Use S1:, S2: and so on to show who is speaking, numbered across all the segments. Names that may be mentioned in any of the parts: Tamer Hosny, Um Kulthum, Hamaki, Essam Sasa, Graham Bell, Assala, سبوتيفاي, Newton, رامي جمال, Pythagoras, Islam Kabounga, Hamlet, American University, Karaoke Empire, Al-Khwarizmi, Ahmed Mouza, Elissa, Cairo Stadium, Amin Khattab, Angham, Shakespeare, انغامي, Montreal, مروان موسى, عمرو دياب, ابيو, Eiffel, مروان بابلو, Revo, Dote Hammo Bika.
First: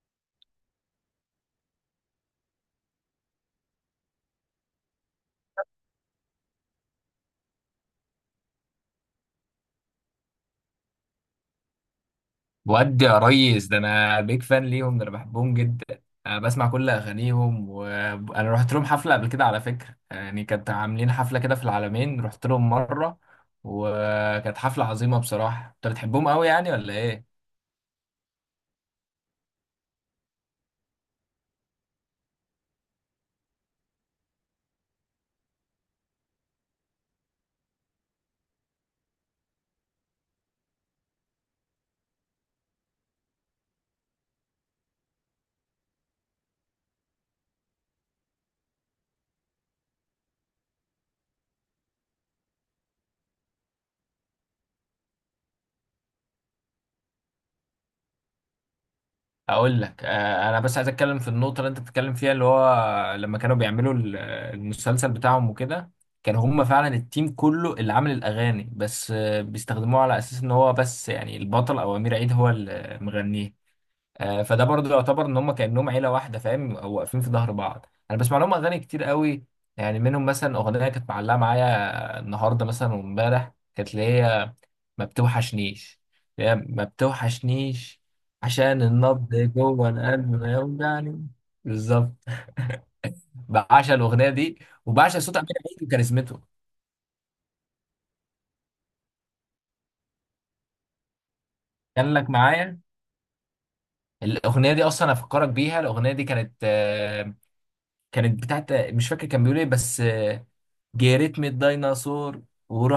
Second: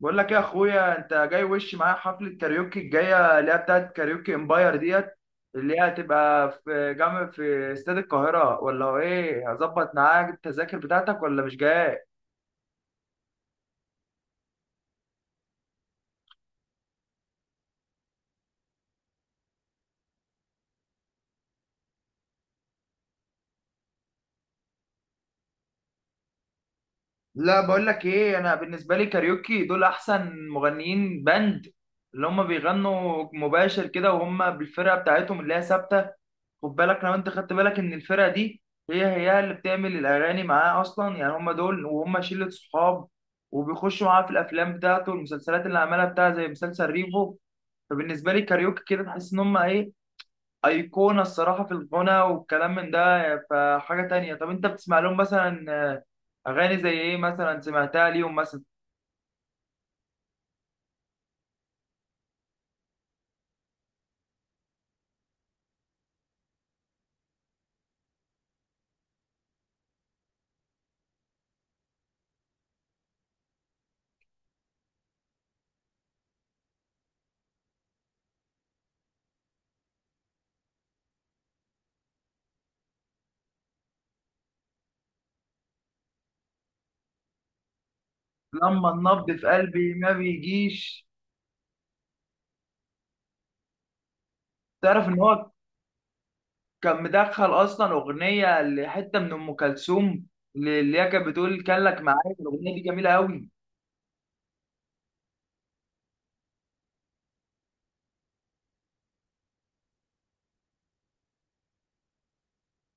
S1: بقول لك إيه يا اخويا، انت جاي وش معايا حفله كاريوكي الجايه اللي هي بتاعت كاريوكي امباير ديت؟ اللي هي هتبقى في جامع في استاد القاهره، ولا هو ايه؟ هظبط معاك التذاكر بتاعتك ولا مش جاي؟
S2: ودي يا ريس، ده انا بيك فان ليهم، ده انا بحبهم جدا. أنا بسمع كل اغانيهم، وانا رحت لهم حفله قبل كده على فكره. يعني كانت عاملين حفله كده في العالمين، رحت لهم مره. وكانت حفله عظيمه بصراحه. انت بتحبهم قوي يعني ولا ايه؟
S1: لا، بقول لك ايه، انا بالنسبه لي كاريوكي دول احسن مغنيين باند، اللي هم بيغنوا مباشر كده وهم بالفرقه بتاعتهم اللي هي ثابته. خد بالك، لو انت خدت بالك ان الفرقه دي هي هي اللي بتعمل الاغاني معاه اصلا، يعني هم دول وهم شله صحاب، وبيخشوا معاه في الافلام بتاعته والمسلسلات اللي عملها بتاعه زي مسلسل ريفو. فبالنسبه لي كاريوكي كده تحس ان هم ايه، ايقونه الصراحه في الغنى والكلام من ده. فحاجه تانية، طب انت بتسمع لهم مثلا اغاني زي ايه مثلا سمعتها ليهم مثلا؟
S2: اقول لك، انا بس عايز اتكلم في النقطه اللي انت بتتكلم فيها، اللي هو لما كانوا بيعملوا المسلسل بتاعهم وكده. كانوا هم فعلا التيم كله اللي عامل الاغاني، بس بيستخدموه على اساس ان هو بس يعني البطل او امير عيد هو اللي مغنيه. فده برضه يعتبر ان هم كانهم عيله واحده، فاهم، او واقفين في ظهر بعض. انا بسمع لهم اغاني كتير قوي. يعني منهم مثلا اغنيه كانت معلقه معايا النهارده مثلا وامبارح، كانت اللي هي ما بتوحشنيش، اللي هي ما بتوحشنيش، عشان
S1: لما
S2: النبض
S1: النبض في
S2: جوه
S1: قلبي ما
S2: القلب ما
S1: بيجيش.
S2: يوجعني. بالظبط. بعشق الاغنيه دي.
S1: تعرف ان
S2: وبعشق صوت امير
S1: هو
S2: عيد وكاريزمته.
S1: كان مدخل اصلا اغنيه لحته من ام كلثوم، اللي هي كانت بتقول كان لك
S2: كان لك
S1: معايا. الاغنيه دي
S2: معايا،
S1: جميله قوي.
S2: الاغنيه دي اصلا افكرك بيها. الاغنيه دي كانت، كانت بتاعت، مش فاكر كان بيقول ايه، بس جريت من الديناصور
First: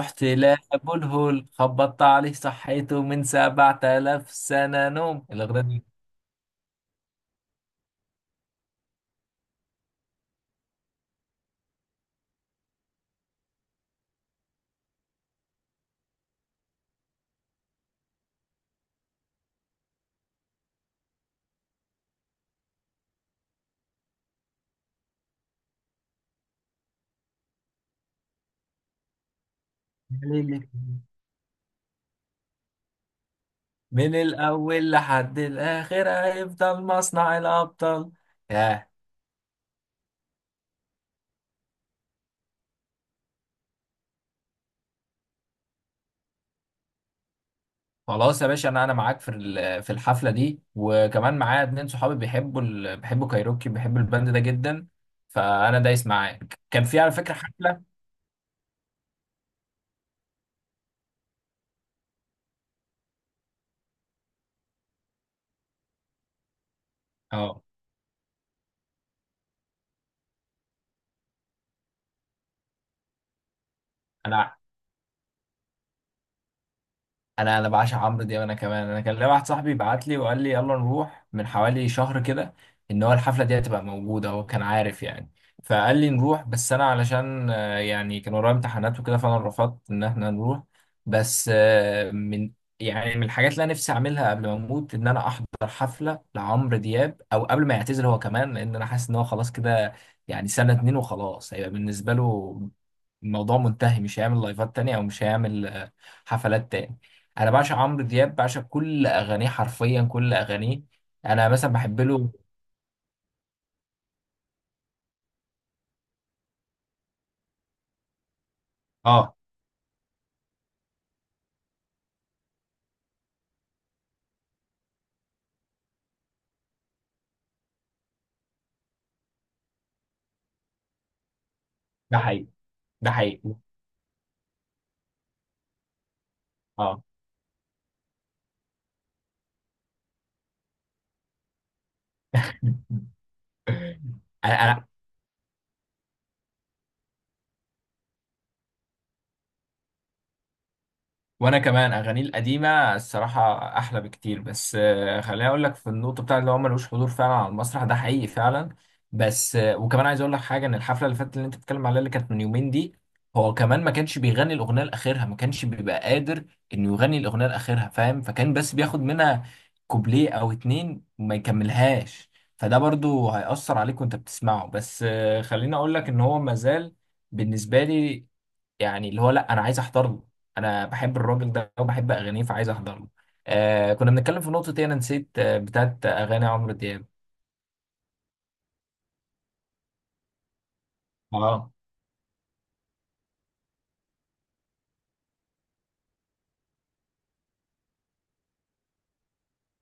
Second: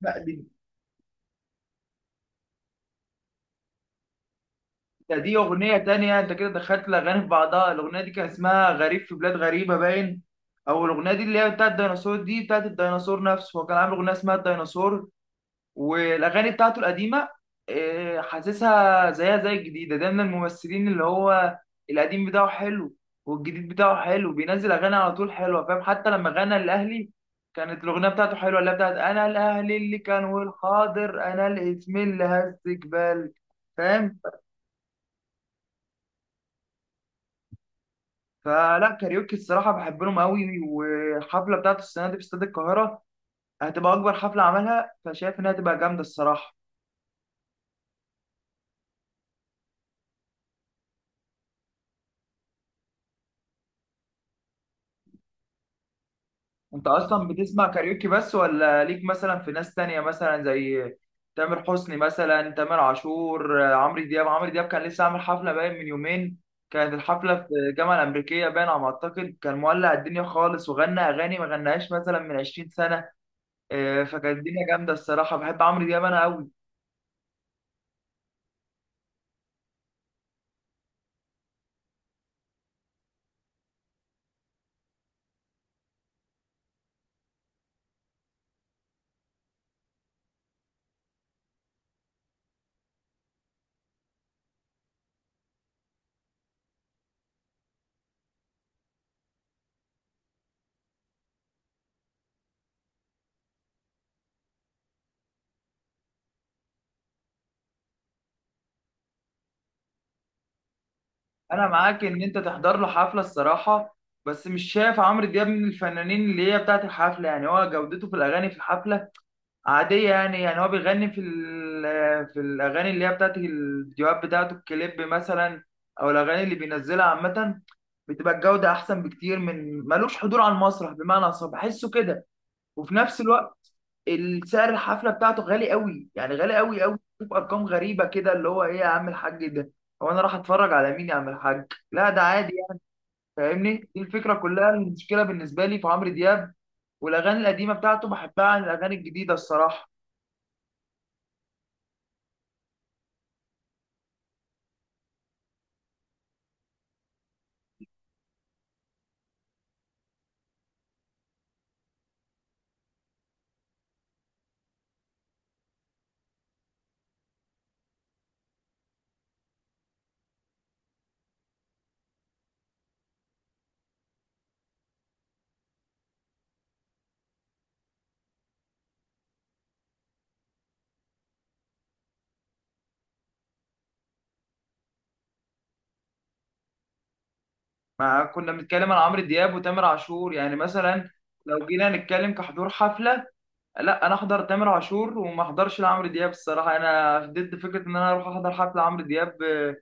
S1: لا، دي،
S2: لأبو الهول، خبطت عليه صحيته من 7000 سنة
S1: ده
S2: نوم.
S1: دي اغنيه
S2: الأغنية
S1: تانية، انت كده دخلت الاغاني في بعضها. الاغنيه دي كان اسمها غريب في بلاد غريبه باين، او الاغنيه دي اللي هي بتاعت الديناصور، دي بتاعت الديناصور نفسه، هو كان عامل اغنيه اسمها الديناصور. والاغاني بتاعته القديمه حاسسها زيها زي الجديده، ده من الممثلين اللي هو القديم بتاعه حلو، والجديد بتاعه حلو بينزل اغاني على طول حلوه، فاهم. حتى لما غنى الاهلي كانت الاغنيه بتاعته حلوه، اللي هي بتاعت انا الاهلي اللي كان
S2: دي
S1: والحاضر انا الاسم اللي هزك بالك،
S2: من
S1: فاهم.
S2: الأول لحد الآخر هيفضل مصنع الأبطال. ياه.
S1: فلا، كاريوكي الصراحه بحب لهم قوي، والحفله بتاعته السنه دي في استاد القاهره هتبقى اكبر حفله عملها، فشايف انها هتبقى جامده الصراحه.
S2: خلاص يا باشا، أنا معاك في الحفلة دي، وكمان معايا اتنين صحابي بيحبوا بيحبوا كايروكي، بيحبوا الباند ده جدا. فأنا دايس معاك كان
S1: انت
S2: في على
S1: اصلا
S2: فكرة
S1: بتسمع
S2: حفلة.
S1: كاريوكي بس، ولا ليك مثلا في ناس تانية مثلا زي تامر حسني مثلا، تامر عاشور، عمرو دياب. عمرو دياب كان لسه عامل حفلة باين من يومين، كانت الحفلة في
S2: اه.
S1: الجامعة الأمريكية باين على ما أعتقد، كان مولع الدنيا خالص، وغنى أغاني ما غناهاش مثلا من 20 سنة. فكانت
S2: أنا
S1: الدنيا جامدة الصراحة، بحب عمرو دياب أنا أوي.
S2: انا انا بعشق عمرو دياب، انا كمان. انا كان ليا واحد صاحبي بعت لي وقال لي يلا نروح من حوالي شهر كده، ان هو الحفله دي هتبقى موجوده، هو كان عارف يعني. فقال لي نروح، بس انا علشان يعني كان ورايا امتحانات وكده، فانا رفضت ان احنا نروح. بس من الحاجات اللي انا نفسي اعملها قبل ما اموت ان انا احضر حفله لعمرو دياب، او قبل ما يعتزل هو كمان، لان انا حاسس ان هو خلاص كده. يعني سنه اتنين وخلاص هيبقى بالنسبه له الموضوع منتهي، مش هيعمل لايفات تانية، او مش هيعمل حفلات تاني. انا بعشق عمرو دياب، بعشق كل اغانيه، حرفيا كل اغانيه. انا
S1: أنا
S2: مثلا بحب
S1: معاك إن
S2: له.
S1: أنت تحضر له حفلة الصراحة، بس مش شايف عمرو دياب من الفنانين اللي هي بتاعت الحفلة، يعني هو جودته في الأغاني في الحفلة
S2: اه.
S1: عادية، يعني يعني هو بيغني في الأغاني اللي هي بتاعت الفيديوهات بتاعته الكليب مثلا، أو الأغاني اللي بينزلها عامة. بتبقى الجودة أحسن بكتير، من ملوش حضور على المسرح بمعنى أصح، بحسه
S2: ده
S1: كده.
S2: حقيقي.
S1: وفي
S2: ده
S1: نفس
S2: حقيقي.
S1: الوقت السعر الحفلة بتاعته غالي قوي، يعني غالي قوي قوي،
S2: اه.
S1: بشوف أرقام غريبة كده اللي هو إيه يا عم الحاج ده، هو أنا راح أتفرج على مين يا عم الحاج؟ لا ده عادي يعني، فاهمني؟ دي الفكرة كلها،
S2: انا
S1: المشكلة بالنسبة لي في عمرو دياب، والأغاني القديمة بتاعته بحبها عن الأغاني الجديدة الصراحة.
S2: وانا كمان اغانيه القديمه الصراحه احلى بكتير. بس خليني اقول لك في النقطه بتاعت اللي هو ملوش حضور فعلا على المسرح، ده حقيقي فعلا. بس وكمان عايز اقول لك حاجه، ان الحفله اللي فاتت اللي انت بتتكلم عليها اللي كانت من يومين دي، هو كمان ما كانش بيغني الاغنيه لاخرها، ما كانش بيبقى قادر انه يغني الاغنيه لاخرها، فاهم. فكان بس بياخد منها كوبليه او اتنين وما يكملهاش. فده برضو هيأثر عليك وانت بتسمعه. بس خليني اقول لك ان هو مازال بالنسبه لي، يعني اللي هو لا، انا عايز احضر له. انا بحب الراجل ده وبحب اغانيه فعايز احضر له. آه كنا بنتكلم في نقطه ايه، انا نسيت، آه بتاعت اغاني عمرو دياب.
S1: ما كنا بنتكلم عن عمرو دياب وتامر عاشور، يعني مثلا لو
S2: اه.
S1: جينا نتكلم كحضور حفلة، لا انا احضر تامر عاشور وما احضرش لعمرو دياب الصراحة، انا ضد فكرة ان انا اروح احضر حفلة عمرو دياب.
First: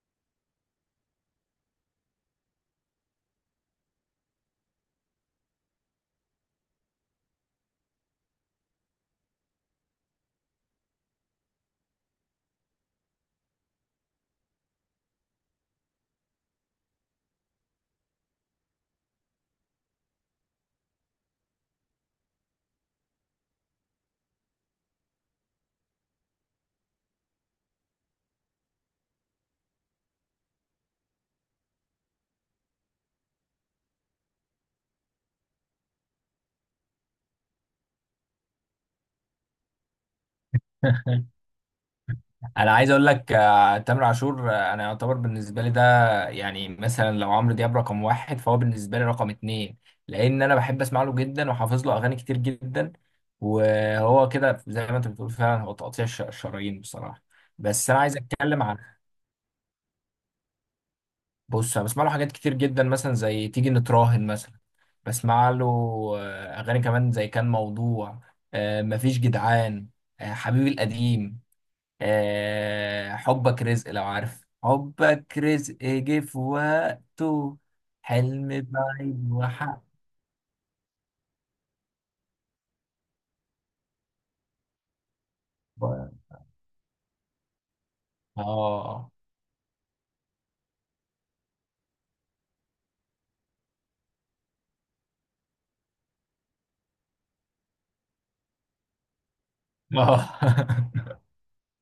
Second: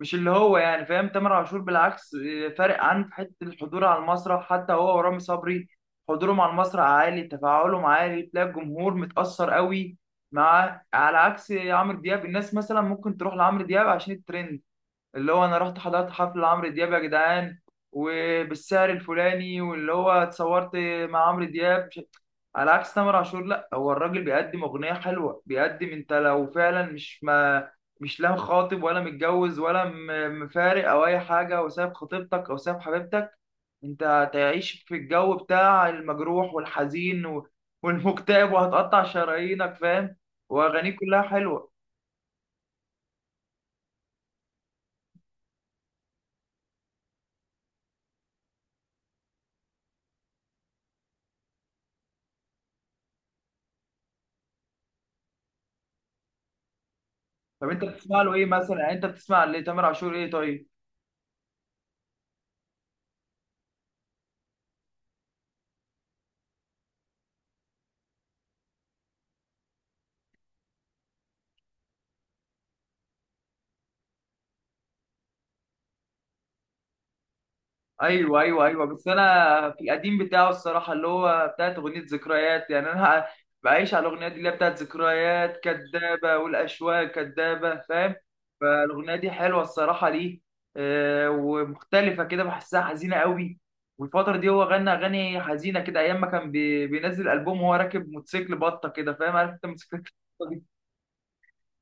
S1: مش اللي هو يعني، فاهم؟ تامر عاشور بالعكس، فارق عن في حتة الحضور على المسرح، حتى هو ورامي صبري حضورهم على المسرح عالي، تفاعلهم عالي، تلاقي الجمهور متأثر قوي. مع على عكس عمرو دياب، الناس مثلا ممكن تروح لعمرو دياب عشان الترند، اللي هو انا رحت حضرت حفل عمرو دياب يا جدعان، وبالسعر الفلاني، واللي هو اتصورت مع عمرو دياب. على عكس تامر عاشور، لا هو الراجل بيقدم اغنيه حلوه، بيقدم، انت لو فعلا مش ما مش لا خاطب ولا متجوز ولا مفارق او اي حاجه، او ساب خطيبتك او ساب حبيبتك، انت هتعيش في الجو بتاع المجروح والحزين والمكتئب، وهتقطع شرايينك، فاهم، واغانيه كلها حلوه.
S2: انا عايز اقول لك، تامر عاشور، انا يعتبر بالنسبه لي ده، يعني مثلا لو عمرو دياب رقم واحد فهو بالنسبه لي رقم اتنين، لان انا بحب اسمع له جدا وحافظ له اغاني كتير جدا. وهو كده زي ما انت بتقول فعلا، هو تقطيع الشرايين بصراحه.
S1: طب انت
S2: بس انا عايز
S1: بتسمع له ايه
S2: اتكلم
S1: مثلا،
S2: عن،
S1: يعني انت بتسمع لتامر عاشور ايه؟ طيب.
S2: بص انا بسمع له حاجات كتير جدا، مثلا زي تيجي نتراهن مثلا. بسمع له اغاني كمان زي كان موضوع، مفيش جدعان، حبيبي القديم، حبك رزق، لو عارف حبك رزق جه في وقته،
S1: ايوه،
S2: حلم
S1: ايوه، ايوه، بس
S2: بعيد،
S1: انا في
S2: وحق.
S1: القديم بتاعه الصراحه اللي هو بتاعت اغنيه ذكريات، يعني انا بعيش على الاغنيه دي اللي هي بتاعت ذكريات كدابه والاشواق كدابه، فاهم.
S2: اه.
S1: فالاغنيه دي حلوه الصراحه ليه، ومختلفه كده بحسها حزينه قوي. والفتره دي هو غنى اغاني حزينه كده، ايام ما كان بينزل البوم وهو راكب موتوسيكل بطه كده، فاهم، عارف انت موتوسيكل،
S2: اه.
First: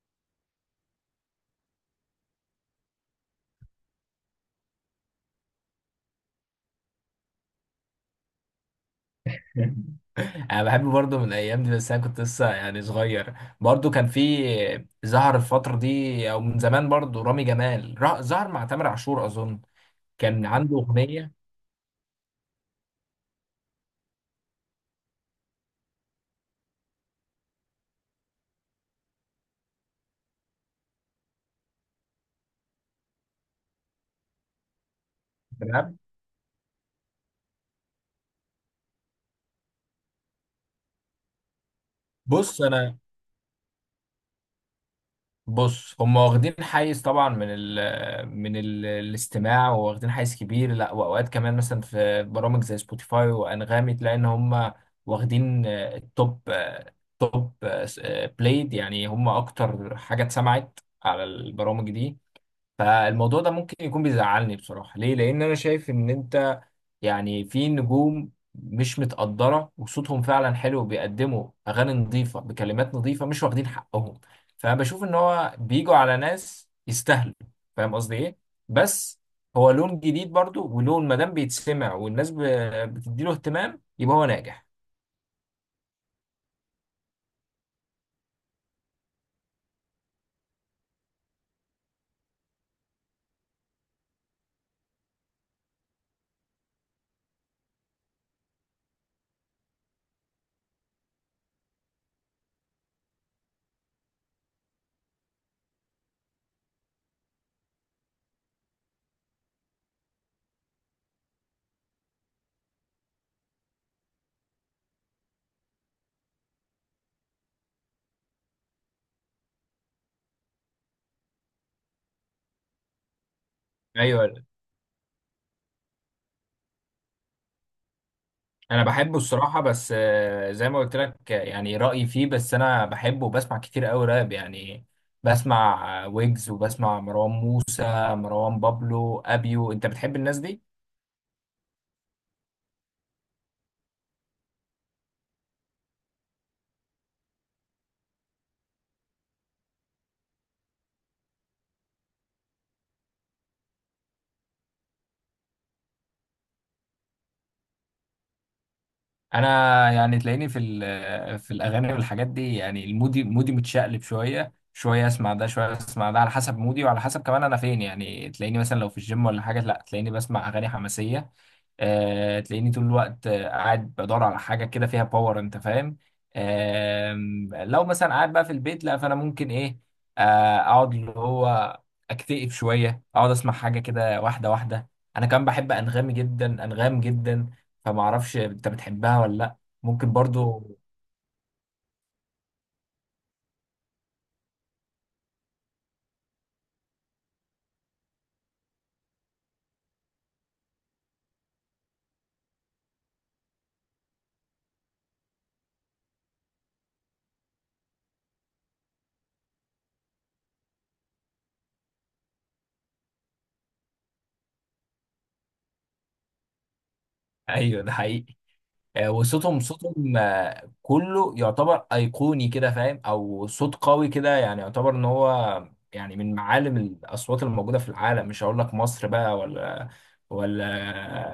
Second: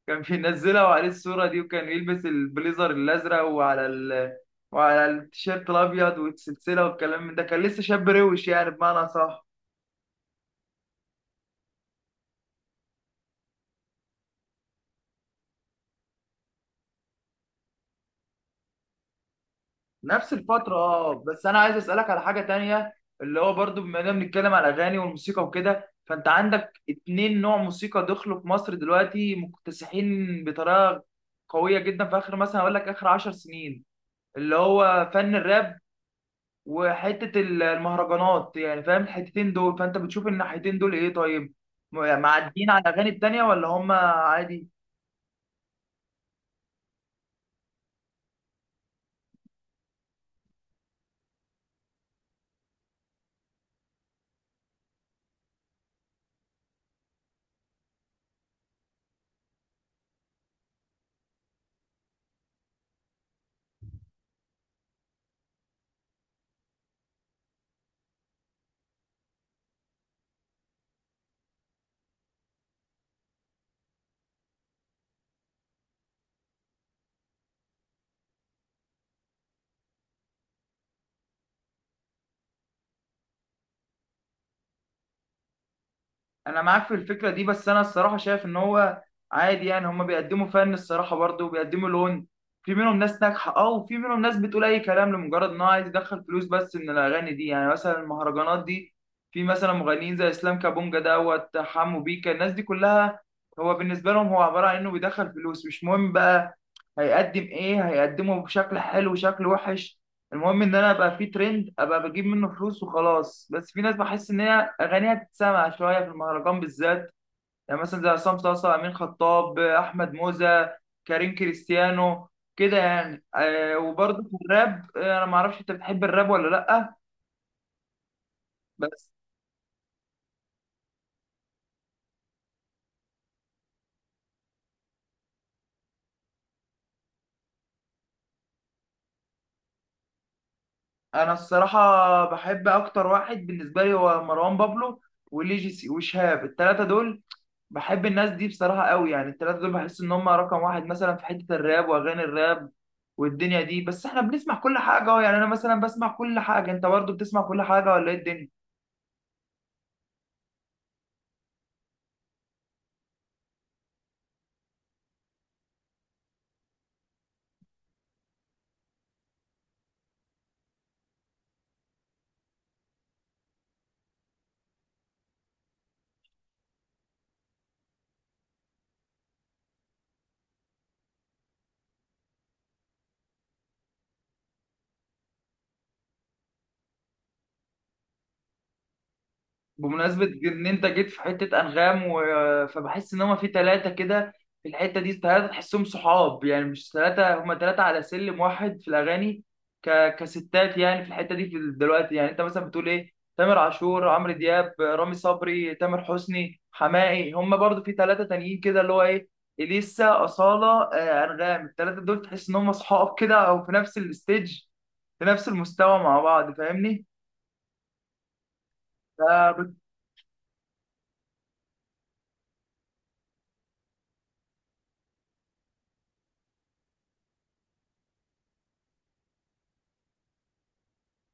S1: كان بينزلها وعليه الصورة دي، وكان يلبس البليزر الأزرق وعلى التيشيرت الأبيض والسلسلة والكلام من ده، كان لسه شاب روش يعني بمعنى صح.
S2: انا بحب برضه من الايام دي، بس انا كنت لسه يعني صغير. برضه كان في ظهر الفتره دي، او من زمان برضه رامي جمال ظهر مع تامر عاشور اظن،
S1: نفس
S2: كان
S1: الفترة،
S2: عنده
S1: اه،
S2: اغنيه.
S1: بس أنا عايز أسألك على حاجة تانية، اللي هو برضو بما إننا بنتكلم على الأغاني والموسيقى وكده، فأنت عندك اتنين نوع موسيقى دخلوا في مصر دلوقتي مكتسحين بطريقة قوية جدا، في آخر مثلا أقول لك آخر 10 سنين، اللي هو فن الراب
S2: راب.
S1: وحته المهرجانات يعني، فاهم الحتتين دول؟ فانت بتشوف الناحيتين دول ايه؟ طيب، يعني
S2: بص
S1: معديين على
S2: انا
S1: الاغاني التانيه ولا هم عادي؟
S2: بص هم واخدين حيز طبعا من ال الاستماع، واخدين حيز كبير. لا، واوقات كمان مثلا في برامج زي سبوتيفاي وانغامي تلاقي ان هم واخدين التوب، آه، توب آه، س- آه، بلايد، يعني هم اكتر حاجه اتسمعت على البرامج دي. فالموضوع ده ممكن يكون بيزعلني بصراحة، ليه؟ لأن أنا شايف إن أنت، يعني في نجوم مش متقدرة وصوتهم فعلا حلو، بيقدموا أغاني نظيفة بكلمات نظيفة، مش واخدين حقهم. فبشوف إن هو بيجوا على ناس يستاهلوا. فاهم قصدي إيه؟ بس هو لون جديد برضو، ولون مادام بيتسمع والناس بتديله اهتمام يبقى هو ناجح.
S1: انا معاك في الفكره دي، بس انا الصراحه شايف ان هو عادي يعني، هما بيقدموا فن الصراحه برضه، وبيقدموا لون. في منهم ناس ناجحه اه، وفي منهم ناس بتقول اي كلام لمجرد ان هو عايز يدخل فلوس بس من الاغاني دي، يعني مثلا المهرجانات دي، في مثلا مغنيين زي اسلام كابونجا دوت حمو بيكا، الناس دي كلها هو بالنسبه لهم هو عباره عن انه بيدخل فلوس. مش مهم بقى، هيقدم ايه، هيقدمه بشكل حلو شكل وحش، المهم ان انا ابقى في ترند، ابقى بجيب منه فلوس وخلاص. بس في ناس بحس ان هي اغانيها تتسمع شويه في المهرجان بالذات، يعني مثلا زي عصام صاصا، امين خطاب، احمد موزة، كريم كريستيانو، كده يعني. وبرضه في
S2: ايوه.
S1: الراب، انا ما اعرفش انت بتحب الراب ولا لا؟
S2: انا
S1: بس
S2: بحبه الصراحه، بس زي ما قلت لك، يعني رايي فيه، بس انا بحبه وبسمع كتير قوي راب يعني. بسمع ويجز، وبسمع مروان موسى، مروان بابلو، ابيو. انت بتحب الناس دي؟
S1: انا الصراحه بحب اكتر واحد بالنسبه لي هو مروان بابلو، وليجيسي، وشهاب، الثلاثه دول بحب الناس دي بصراحة قوي، يعني التلاتة دول بحس إن هم رقم واحد مثلا في حتة الراب وأغاني الراب والدنيا دي. بس إحنا بنسمع كل حاجة أهو، يعني أنا مثلا بسمع كل حاجة، أنت برضو بتسمع كل حاجة ولا إيه الدنيا؟
S2: انا يعني تلاقيني في الاغاني والحاجات دي، يعني المودي متشقلب شويه شويه، اسمع ده شويه اسمع ده على حسب مودي، وعلى حسب كمان انا فين. يعني تلاقيني مثلا لو في الجيم ولا حاجه، لا تلاقيني بسمع اغاني حماسيه. تلاقيني طول الوقت، قاعد بدور على حاجه كده فيها باور، انت فاهم. لو مثلا قاعد بقى في البيت، لا فانا ممكن ايه، اقعد اللي هو اكتئب شويه، اقعد اسمع حاجه كده واحده واحده. انا كمان بحب انغامي جدا، انغام جدا. فما اعرفش انت بتحبها ولا لا؟ ممكن
S1: بمناسبة
S2: برضو.
S1: ان انت جيت في حتة انغام فبحس ان هما في ثلاثة كده في الحتة دي، ثلاثة تحسهم صحاب، يعني مش ثلاثة، هما ثلاثة على سلم واحد في الاغاني كستات يعني في الحتة دي، دلوقتي يعني انت مثلا بتقول ايه، تامر عاشور، عمرو دياب، رامي صبري، تامر حسني، حماقي، هما برضو في ثلاثة تانيين كده اللي هو ايه، اليسا، اصالة، انغام، الثلاثة دول تحس ان هما صحاب كده، او في نفس الستيج، في نفس المستوى مع بعض، فاهمني؟
S2: ايوه ده حقيقي. وصوتهم، كله يعتبر ايقوني كده فاهم، او صوت قوي كده، يعني يعتبر ان هو يعني من معالم الاصوات الموجوده في العالم، مش هقول لك مصر بقى، ولا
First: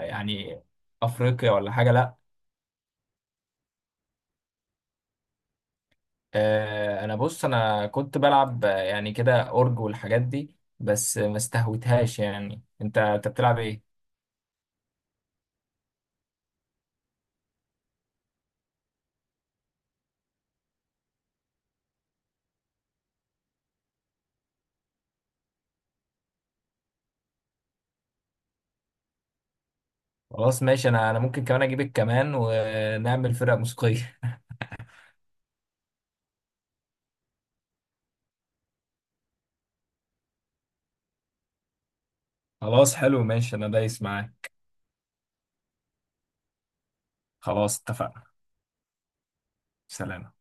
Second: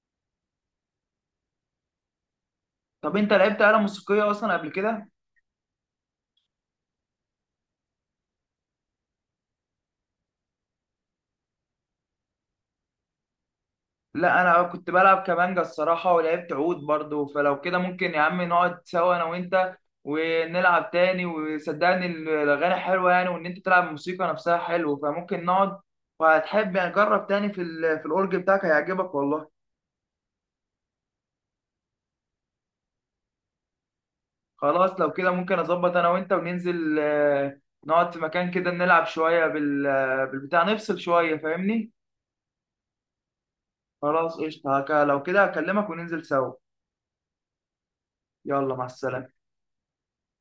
S2: يعني افريقيا ولا حاجه، لا.
S1: طب انت لعبت آلة موسيقية اصلا قبل كده؟
S2: انا بص انا كنت بلعب يعني كده اورج والحاجات دي بس ما استهوتهاش. يعني انت بتلعب ايه؟
S1: لا، انا كنت بلعب كمانجا الصراحة، ولعبت عود برضو، فلو كده ممكن يا عم نقعد سوا انا وانت ونلعب تاني، وصدقني الاغاني حلوة يعني، وان انت تلعب الموسيقى نفسها حلو، فممكن نقعد وهتحب يعني، جرب تاني في الاورج بتاعك هيعجبك والله.
S2: خلاص ماشي. انا ممكن كمان اجيبك كمان، ونعمل فرقه موسيقيه.
S1: خلاص لو كده ممكن اظبط انا وانت وننزل، نقعد في مكان كده نلعب شوية بالبتاع، نفصل شوية، فاهمني؟
S2: خلاص حلو ماشي، انا دايس
S1: خلاص
S2: معاك.
S1: قشطة، لو كده هكلمك وننزل سوا.
S2: خلاص اتفقنا.
S1: يلا، مع السلامة.
S2: سلام.